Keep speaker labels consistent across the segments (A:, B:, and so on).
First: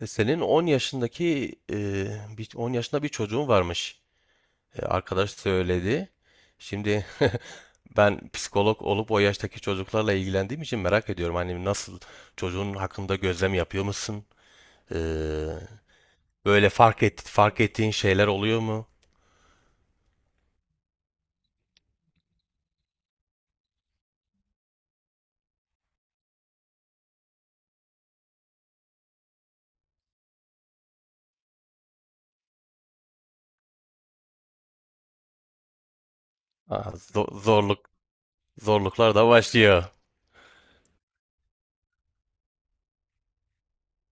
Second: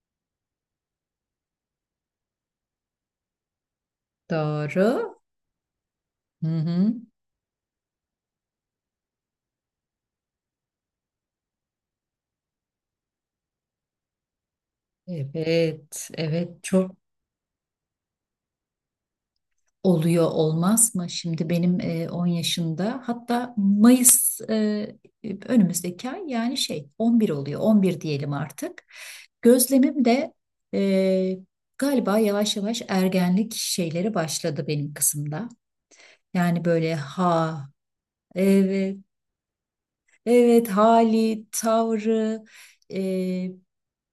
A: Senin 10 yaşındaki 10 yaşında bir çocuğun varmış.
B: Doğru.
A: Arkadaş söyledi.
B: Hı hı.
A: Şimdi ben psikolog olup o yaştaki çocuklarla ilgilendiğim için merak ediyorum. Hani nasıl çocuğun hakkında gözlem yapıyor musun? E,
B: Evet, evet
A: Böyle
B: çok
A: fark ettiğin şeyler oluyor mu?
B: oluyor olmaz mı? Şimdi benim 10 yaşında, hatta Mayıs, önümüzdeki ay, yani şey 11 oluyor, 11 diyelim artık. Gözlemim de e, galiba yavaş yavaş ergenlik şeyleri başladı benim kızımda. Yani
A: Aa,
B: böyle ha,
A: zorluk
B: evet.
A: zorluklar da başlıyor.
B: Evet, hali, tavrı, e,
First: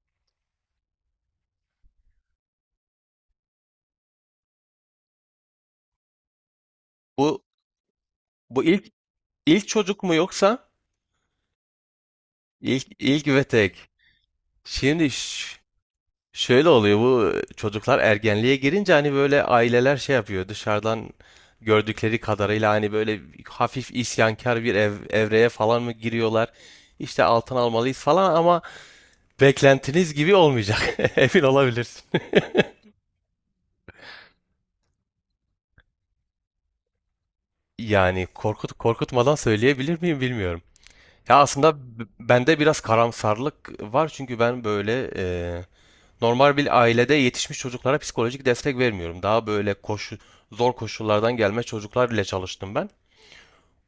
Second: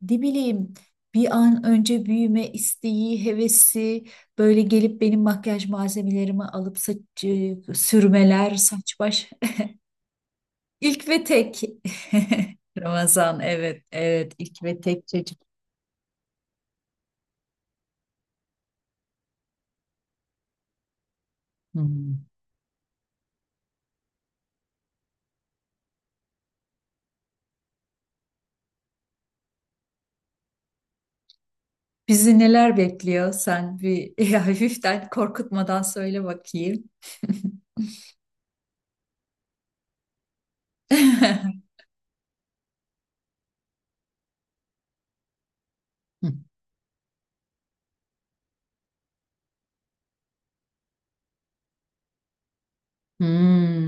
B: ne bileyim, bir an önce büyüme isteği, hevesi, böyle gelip benim makyaj malzemelerimi alıp saç,
A: Bu
B: sürmeler,
A: ilk
B: saç baş.
A: ilk çocuk mu yoksa
B: İlk ve tek.
A: ilk ilk
B: Ramazan,
A: ve tek.
B: evet evet, ilk ve tek
A: Şimdi
B: çocuk.
A: şöyle oluyor, bu çocuklar ergenliğe girince hani böyle aileler şey yapıyor, dışarıdan gördükleri
B: Hmm.
A: kadarıyla hani böyle hafif isyankar bir evreye falan mı giriyorlar? İşte altın almalıyız falan ama beklentiniz gibi olmayacak. Emin olabilirsin.
B: Bizi neler bekliyor? Sen bir hafiften korkutmadan söyle bakayım.
A: Yani korkut korkutmadan söyleyebilir miyim bilmiyorum. Ya aslında bende biraz karamsarlık var çünkü ben böyle normal bir ailede yetişmiş çocuklara psikolojik destek vermiyorum. Daha böyle zor koşullardan gelme çocuklar ile çalıştım ben.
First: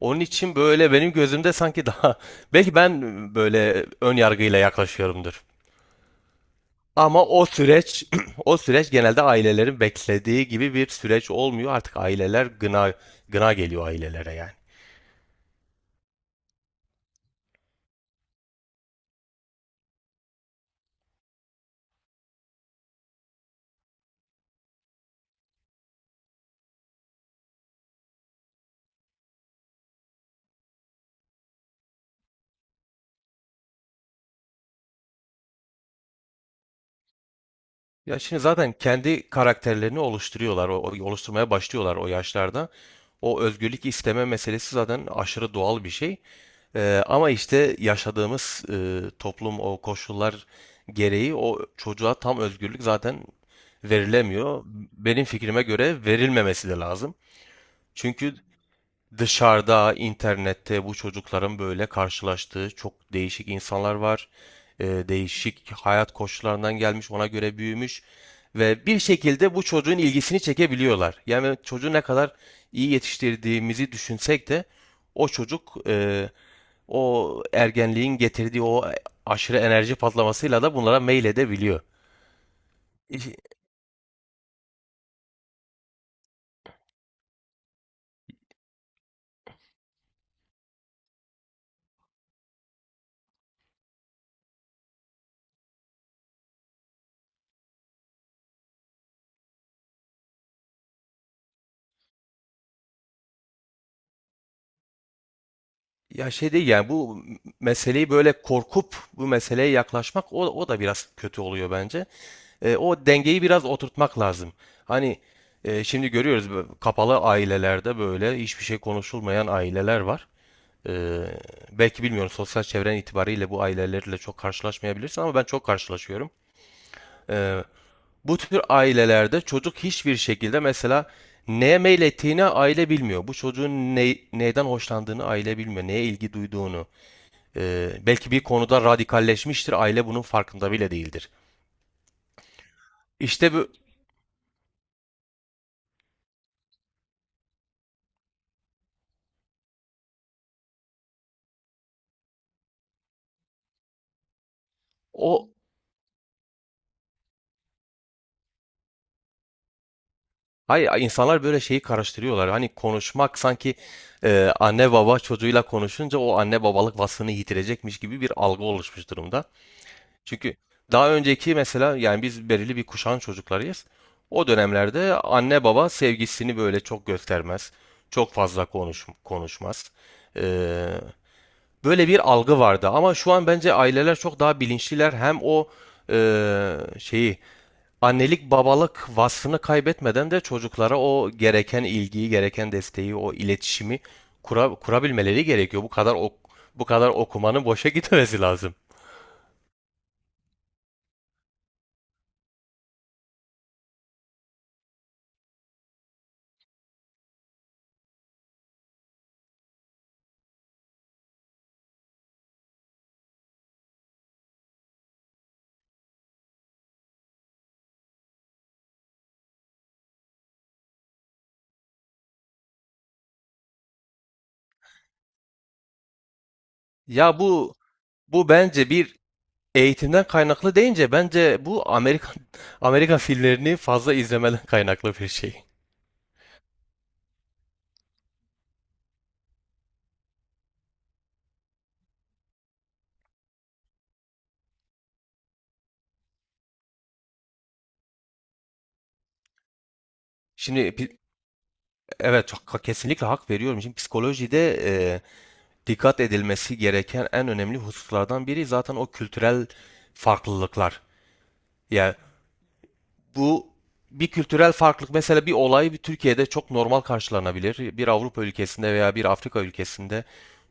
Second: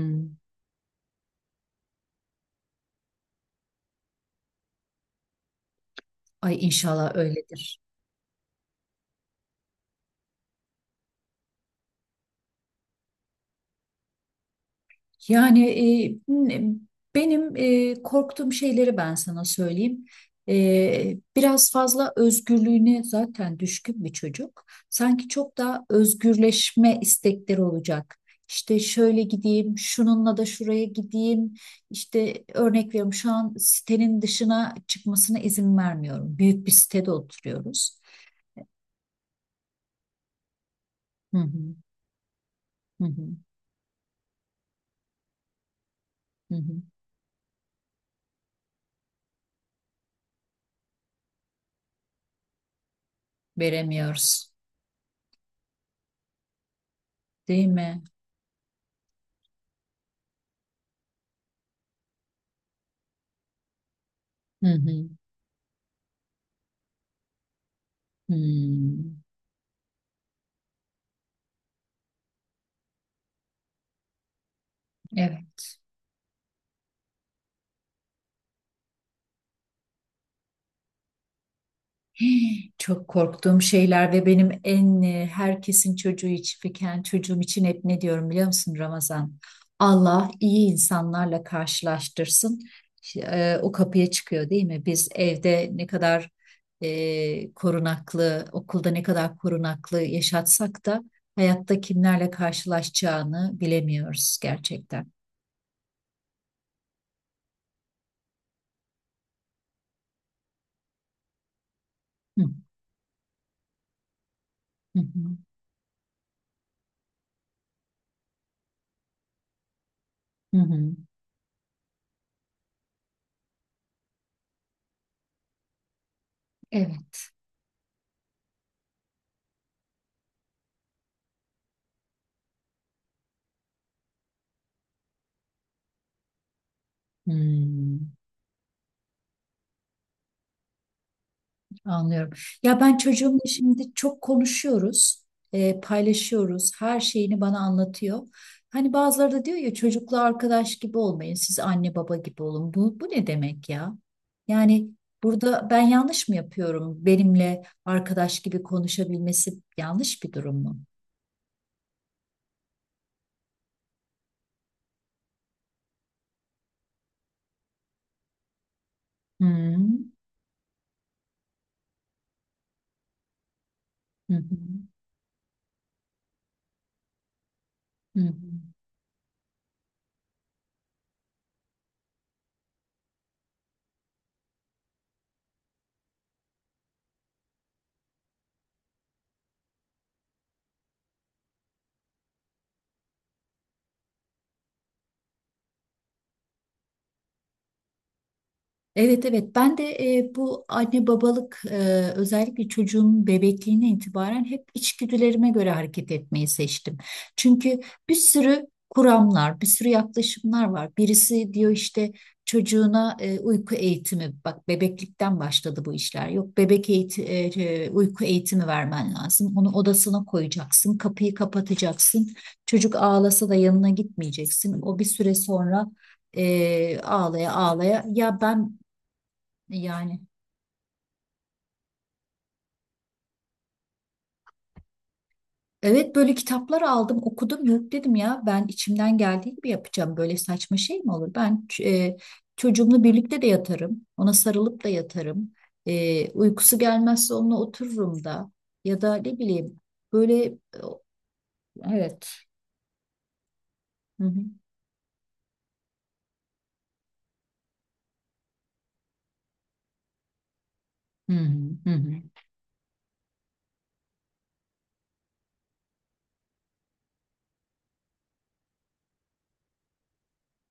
A: Onun için böyle benim gözümde sanki daha belki ben böyle ön yargıyla yaklaşıyorumdur.
B: Ay inşallah
A: Ama o
B: öyledir.
A: süreç o süreç genelde ailelerin beklediği gibi bir süreç olmuyor. Artık aileler gına geliyor ailelere yani.
B: Yani e, benim korktuğum şeyleri ben sana söyleyeyim. Biraz fazla özgürlüğüne zaten düşkün bir çocuk. Sanki çok daha özgürleşme istekleri olacak. İşte şöyle gideyim, şununla da şuraya gideyim. İşte örnek veriyorum, şu an sitenin dışına çıkmasına izin vermiyorum. Büyük bir sitede oturuyoruz.
A: Ya şimdi zaten kendi karakterlerini oluşturuyorlar,
B: Hı
A: oluşturmaya
B: hı,
A: başlıyorlar o yaşlarda.
B: hı hı,
A: O özgürlük isteme meselesi zaten aşırı doğal bir şey.
B: hı hı.
A: Ama işte yaşadığımız toplum o koşullar gereği o çocuğa tam özgürlük zaten
B: Veremiyoruz,
A: verilemiyor. Benim fikrime göre verilmemesi de lazım.
B: değil mi?
A: Çünkü dışarıda, internette bu çocukların böyle karşılaştığı çok değişik insanlar var.
B: Hı hı.
A: Değişik hayat koşullarından gelmiş, ona göre büyümüş ve bir
B: Hmm.
A: şekilde bu çocuğun ilgisini çekebiliyorlar. Yani çocuğu ne kadar iyi yetiştirdiğimizi düşünsek de o çocuk
B: Evet.
A: o ergenliğin getirdiği o aşırı enerji patlamasıyla da bunlara meyledebiliyor.
B: Çok
A: İş-
B: korktuğum şeyler ve benim en herkesin çocuğu için, fiken çocuğum için hep ne diyorum biliyor musun Ramazan? Allah iyi insanlarla karşılaştırsın. O kapıya çıkıyor, değil mi? Biz evde ne kadar korunaklı, okulda ne kadar korunaklı yaşatsak da hayatta kimlerle karşılaşacağını bilemiyoruz gerçekten.
A: Ya şey değil yani bu meseleyi böyle korkup bu meseleye yaklaşmak o da biraz kötü oluyor bence.
B: Hı,
A: O dengeyi biraz oturtmak lazım.
B: hı,
A: Hani
B: hı,
A: şimdi görüyoruz, bu kapalı ailelerde böyle hiçbir şey konuşulmayan aileler var.
B: hı, hı.
A: E, belki bilmiyorum, sosyal çevren itibariyle bu ailelerle çok karşılaşmayabilirsin ama ben çok karşılaşıyorum.
B: Evet.
A: E, bu tür ailelerde çocuk hiçbir şekilde mesela neye meylettiğini aile bilmiyor. Bu çocuğun neyden hoşlandığını aile bilmiyor. Neye ilgi duyduğunu.
B: Hmm.
A: Belki bir konuda radikalleşmiştir. Aile bunun farkında bile değildir.
B: Anlıyorum. Ya ben çocuğumla
A: İşte bu
B: şimdi çok konuşuyoruz, paylaşıyoruz, her şeyini bana anlatıyor. Hani bazıları da diyor ya çocukla arkadaş gibi olmayın, siz anne baba gibi olun. Bu ne demek ya? Yani
A: o
B: burada ben yanlış mı yapıyorum? Benimle arkadaş gibi konuşabilmesi yanlış bir durum mu?
A: hayır, insanlar böyle şeyi karıştırıyorlar. Hani konuşmak sanki anne baba çocuğuyla konuşunca o anne babalık vasfını yitirecekmiş gibi bir algı oluşmuş
B: Hı
A: durumda.
B: hı,
A: Çünkü daha önceki mesela yani biz belirli bir kuşağın çocuklarıyız.
B: hı
A: O
B: hı,
A: dönemlerde anne baba sevgisini böyle çok göstermez.
B: hı
A: Çok
B: hı.
A: fazla konuşmaz. E, böyle bir algı vardı ama şu an bence aileler çok daha bilinçliler. Hem o e, şeyi annelik babalık vasfını kaybetmeden de çocuklara o gereken ilgiyi, gereken desteği, o iletişimi kurabilmeleri gerekiyor. Bu kadar bu kadar okumanın boşa gitmesi lazım.
B: Evet evet, ben de bu anne babalık, özellikle çocuğumun bebekliğine itibaren hep içgüdülerime göre hareket etmeyi seçtim. Çünkü bir sürü kuramlar, bir sürü yaklaşımlar var. Birisi diyor işte çocuğuna uyku eğitimi, bak bebeklikten başladı bu işler. Yok bebek eğiti, e, e, uyku eğitimi vermen lazım. Onu odasına koyacaksın, kapıyı kapatacaksın. Çocuk ağlasa da yanına gitmeyeceksin. O bir süre sonra
A: Ya
B: ağlaya
A: bu
B: ağlaya ya
A: bu
B: ben
A: bence bir
B: yani.
A: eğitimden kaynaklı deyince bence bu Amerikan Amerikan filmlerini fazla izlemeden kaynaklı bir şey.
B: Evet, böyle kitaplar aldım okudum, yok dedim ya ben içimden geldiği gibi yapacağım, böyle saçma şey mi olur? Ben çocuğumla birlikte de yatarım, ona sarılıp da yatarım. Uykusu gelmezse onunla otururum da, ya da ne bileyim, böyle
A: Şimdi
B: evet.
A: evet çok kesinlikle hak veriyorum. Şimdi
B: Hı hı.
A: psikolojide dikkat edilmesi gereken en önemli hususlardan biri zaten o kültürel farklılıklar.
B: Hı hı. Hı hı.
A: Yani bu bir kültürel farklılık, mesela bir olay bir Türkiye'de çok normal karşılanabilir. Bir Avrupa ülkesinde veya bir Afrika ülkesinde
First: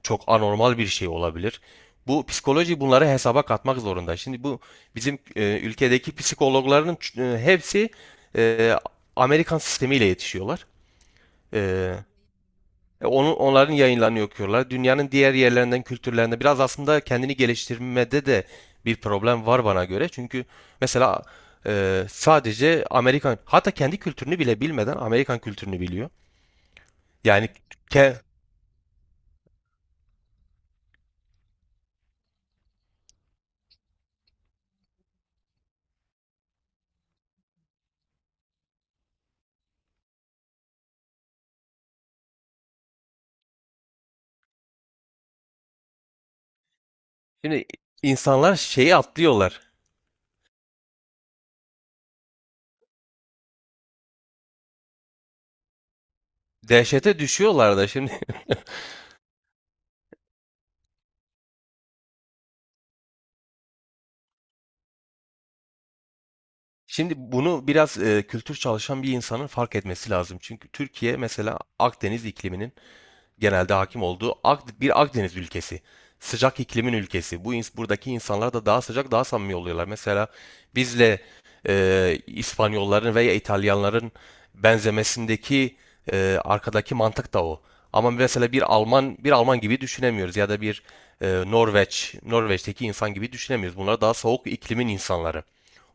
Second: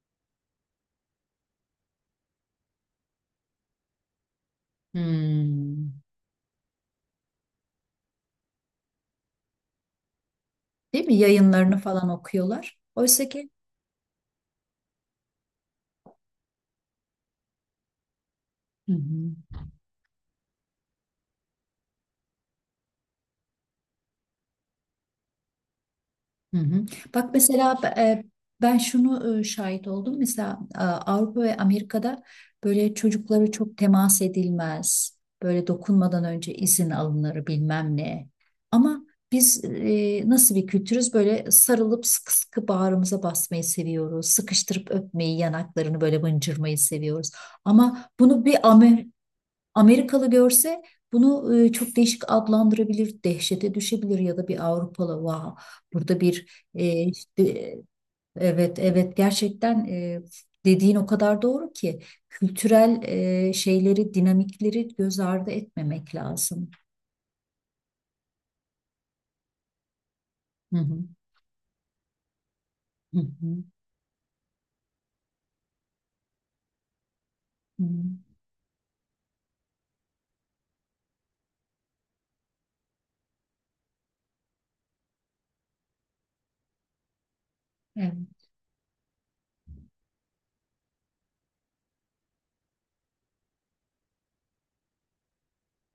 A: çok anormal bir şey olabilir. Bu psikoloji bunları hesaba katmak zorunda. Şimdi bu bizim
B: Hmm.
A: ülkedeki psikologların hepsi e, Amerikan sistemiyle yetişiyorlar.
B: Değil mi, yayınlarını
A: E,
B: falan okuyorlar. Oysa
A: Onun,
B: ki.
A: onların yayınlarını okuyorlar. Dünyanın diğer yerlerinden, kültürlerinde biraz aslında kendini geliştirmede de
B: Hı
A: bir
B: hı.
A: problem var bana göre. Çünkü mesela sadece Amerikan, hatta kendi kültürünü bile bilmeden Amerikan kültürünü biliyor.
B: Hı hı. Bak
A: Yani
B: mesela
A: ke,
B: ben şunu şahit oldum. Mesela Avrupa ve Amerika'da böyle çocuklara çok temas edilmez. Böyle dokunmadan önce izin alınır bilmem ne. Ama biz nasıl bir kültürüz? Böyle sarılıp sıkı sıkı bağrımıza basmayı seviyoruz. Sıkıştırıp öpmeyi, yanaklarını böyle mıncırmayı seviyoruz.
A: şimdi
B: Ama bunu
A: insanlar
B: bir
A: şeyi atlıyorlar.
B: Amerikalı görse, bunu çok değişik adlandırabilir, dehşete düşebilir, ya da bir Avrupalı, vah burada bir
A: Dehşete
B: işte
A: düşüyorlar da şimdi.
B: evet evet, gerçekten dediğin o kadar doğru ki kültürel şeyleri, dinamikleri göz ardı etmemek lazım.
A: Şimdi bunu biraz kültür çalışan bir insanın fark etmesi lazım. Çünkü
B: Hı hı,
A: Türkiye mesela Akdeniz ikliminin
B: hı hı,
A: genelde hakim olduğu bir Akdeniz ülkesi. Sıcak iklimin ülkesi.
B: hı hı.
A: Buradaki insanlar da daha sıcak, daha samimi oluyorlar. Mesela bizle İspanyolların veya İtalyanların benzemesindeki arkadaki mantık da o. Ama
B: Evet,
A: mesela bir Alman bir Alman gibi düşünemiyoruz ya da bir Norveç'teki insan gibi düşünemiyoruz. Bunlar daha soğuk iklimin insanları.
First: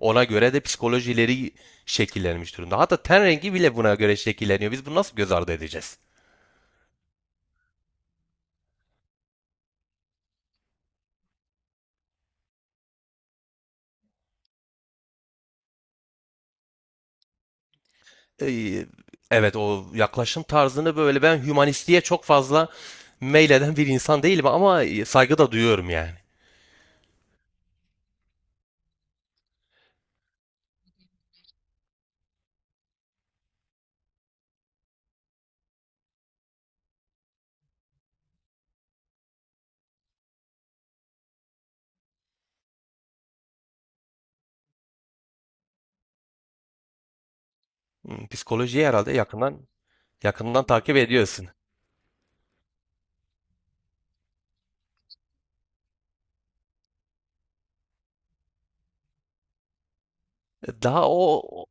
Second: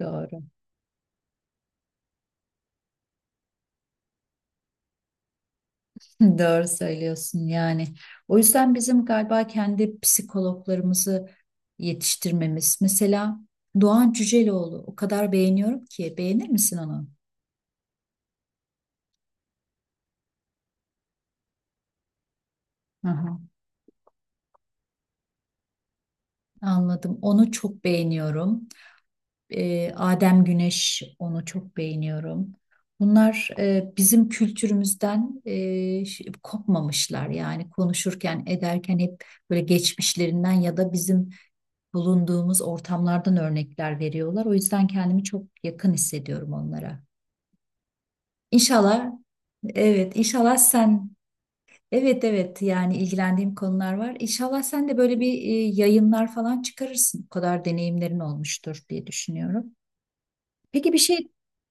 A: Ona
B: doğru.
A: göre de psikolojileri şekillenmiş durumda. Hatta ten rengi bile buna göre şekilleniyor. Biz bunu nasıl göz ardı edeceğiz?
B: Doğru söylüyorsun yani. O yüzden bizim galiba kendi psikologlarımızı yetiştirmemiz. Mesela Doğan Cüceloğlu, o kadar beğeniyorum ki. Beğenir misin onu?
A: Ee, Evet, o yaklaşım tarzını böyle ben hümanistliğe çok fazla
B: Aha.
A: meyleden bir insan değilim ama saygı da duyuyorum yani.
B: Anladım. Onu çok beğeniyorum. Adem Güneş, onu çok beğeniyorum. Bunlar bizim kültürümüzden kopmamışlar. Yani konuşurken ederken hep böyle geçmişlerinden ya da bizim bulunduğumuz ortamlardan örnekler veriyorlar. O yüzden kendimi çok yakın hissediyorum onlara.
A: Hmm, psikolojiyi
B: İnşallah,
A: herhalde yakından
B: evet, inşallah
A: yakından takip
B: sen,
A: ediyorsun.
B: evet evet, yani ilgilendiğim konular var. İnşallah sen de böyle bir yayınlar falan çıkarırsın. O kadar deneyimlerin olmuştur diye düşünüyorum. Peki bir
A: Daha
B: şey
A: o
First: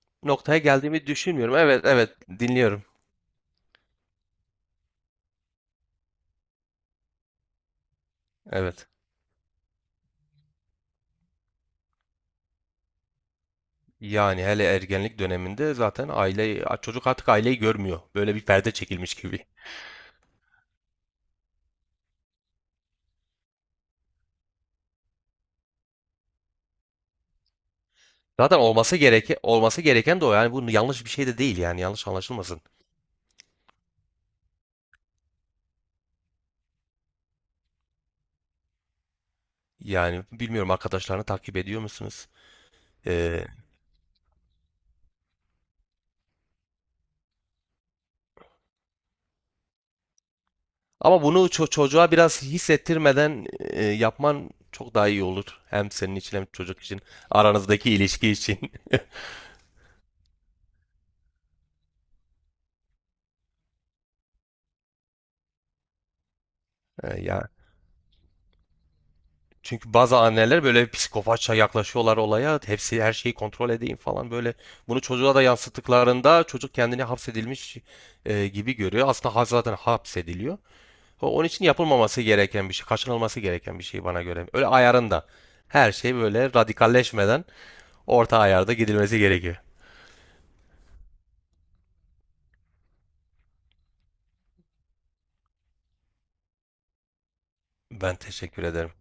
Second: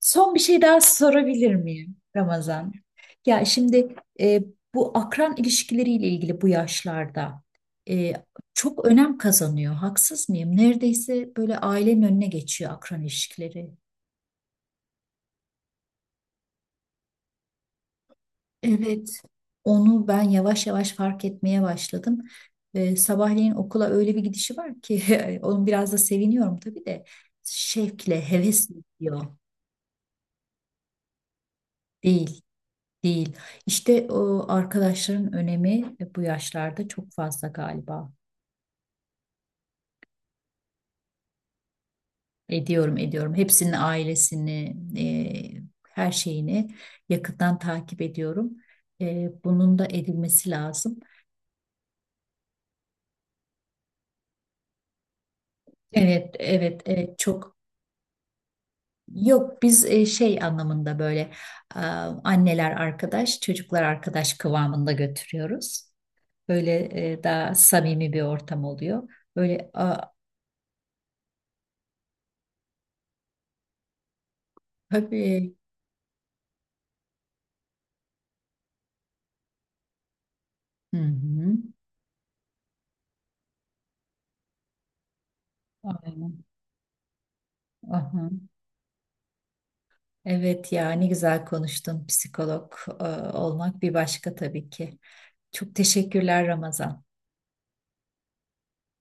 B: Son bir
A: noktaya
B: şey daha
A: geldiğimi
B: sorabilir
A: düşünmüyorum. Evet,
B: miyim
A: evet,
B: Ramazan?
A: dinliyorum.
B: Ya şimdi bu akran ilişkileriyle ilgili bu yaşlarda e, çok
A: Evet.
B: önem kazanıyor. Haksız mıyım? Neredeyse böyle ailenin önüne geçiyor akran ilişkileri.
A: Yani hele ergenlik döneminde zaten aile çocuk artık aileyi görmüyor. Böyle bir perde
B: Evet.
A: çekilmiş gibi.
B: Onu ben yavaş yavaş fark etmeye başladım. Sabahleyin okula öyle bir gidişi var ki onun biraz da seviniyorum tabii de, şevkle,
A: Zaten
B: hevesle gidiyor
A: olması gereken de o. Yani bu yanlış bir şey de değil, yani yanlış
B: değil.
A: anlaşılmasın.
B: Değil. İşte o arkadaşların önemi bu yaşlarda çok fazla galiba.
A: Yani bilmiyorum, arkadaşlarını takip ediyor musunuz?
B: Ediyorum, ediyorum.
A: Ee,
B: Hepsinin ailesini, e, her şeyini yakından takip ediyorum. Bunun da edilmesi lazım.
A: Ama bunu çocuğa biraz hissettirmeden yapman çok daha iyi olur. Hem senin
B: Evet,
A: için hem çocuk
B: evet,
A: için.
B: evet. Çok.
A: Aranızdaki ilişki için.
B: Yok, biz şey anlamında böyle e, anneler arkadaş, çocuklar arkadaş kıvamında götürüyoruz. Böyle
A: Ya.
B: daha samimi bir ortam oluyor. Böyle
A: Çünkü bazı anneler böyle psikopatça yaklaşıyorlar olaya. Hepsi her şeyi kontrol edeyim falan böyle. Bunu çocuğa da
B: tabii.
A: yansıttıklarında çocuk kendini hapsedilmiş gibi görüyor. Aslında zaten hapsediliyor.
B: Hı
A: Onun
B: hı.
A: için yapılmaması gereken bir şey, kaçınılması gereken bir şey bana göre. Öyle ayarında. Her şey
B: Aynen.
A: böyle radikalleşmeden
B: Aha.
A: orta ayarda gidilmesi gerekiyor.
B: Evet ya, ne güzel konuştun. Psikolog olmak bir başka tabii ki. Çok teşekkürler Ramazan.
A: Ben teşekkür ederim.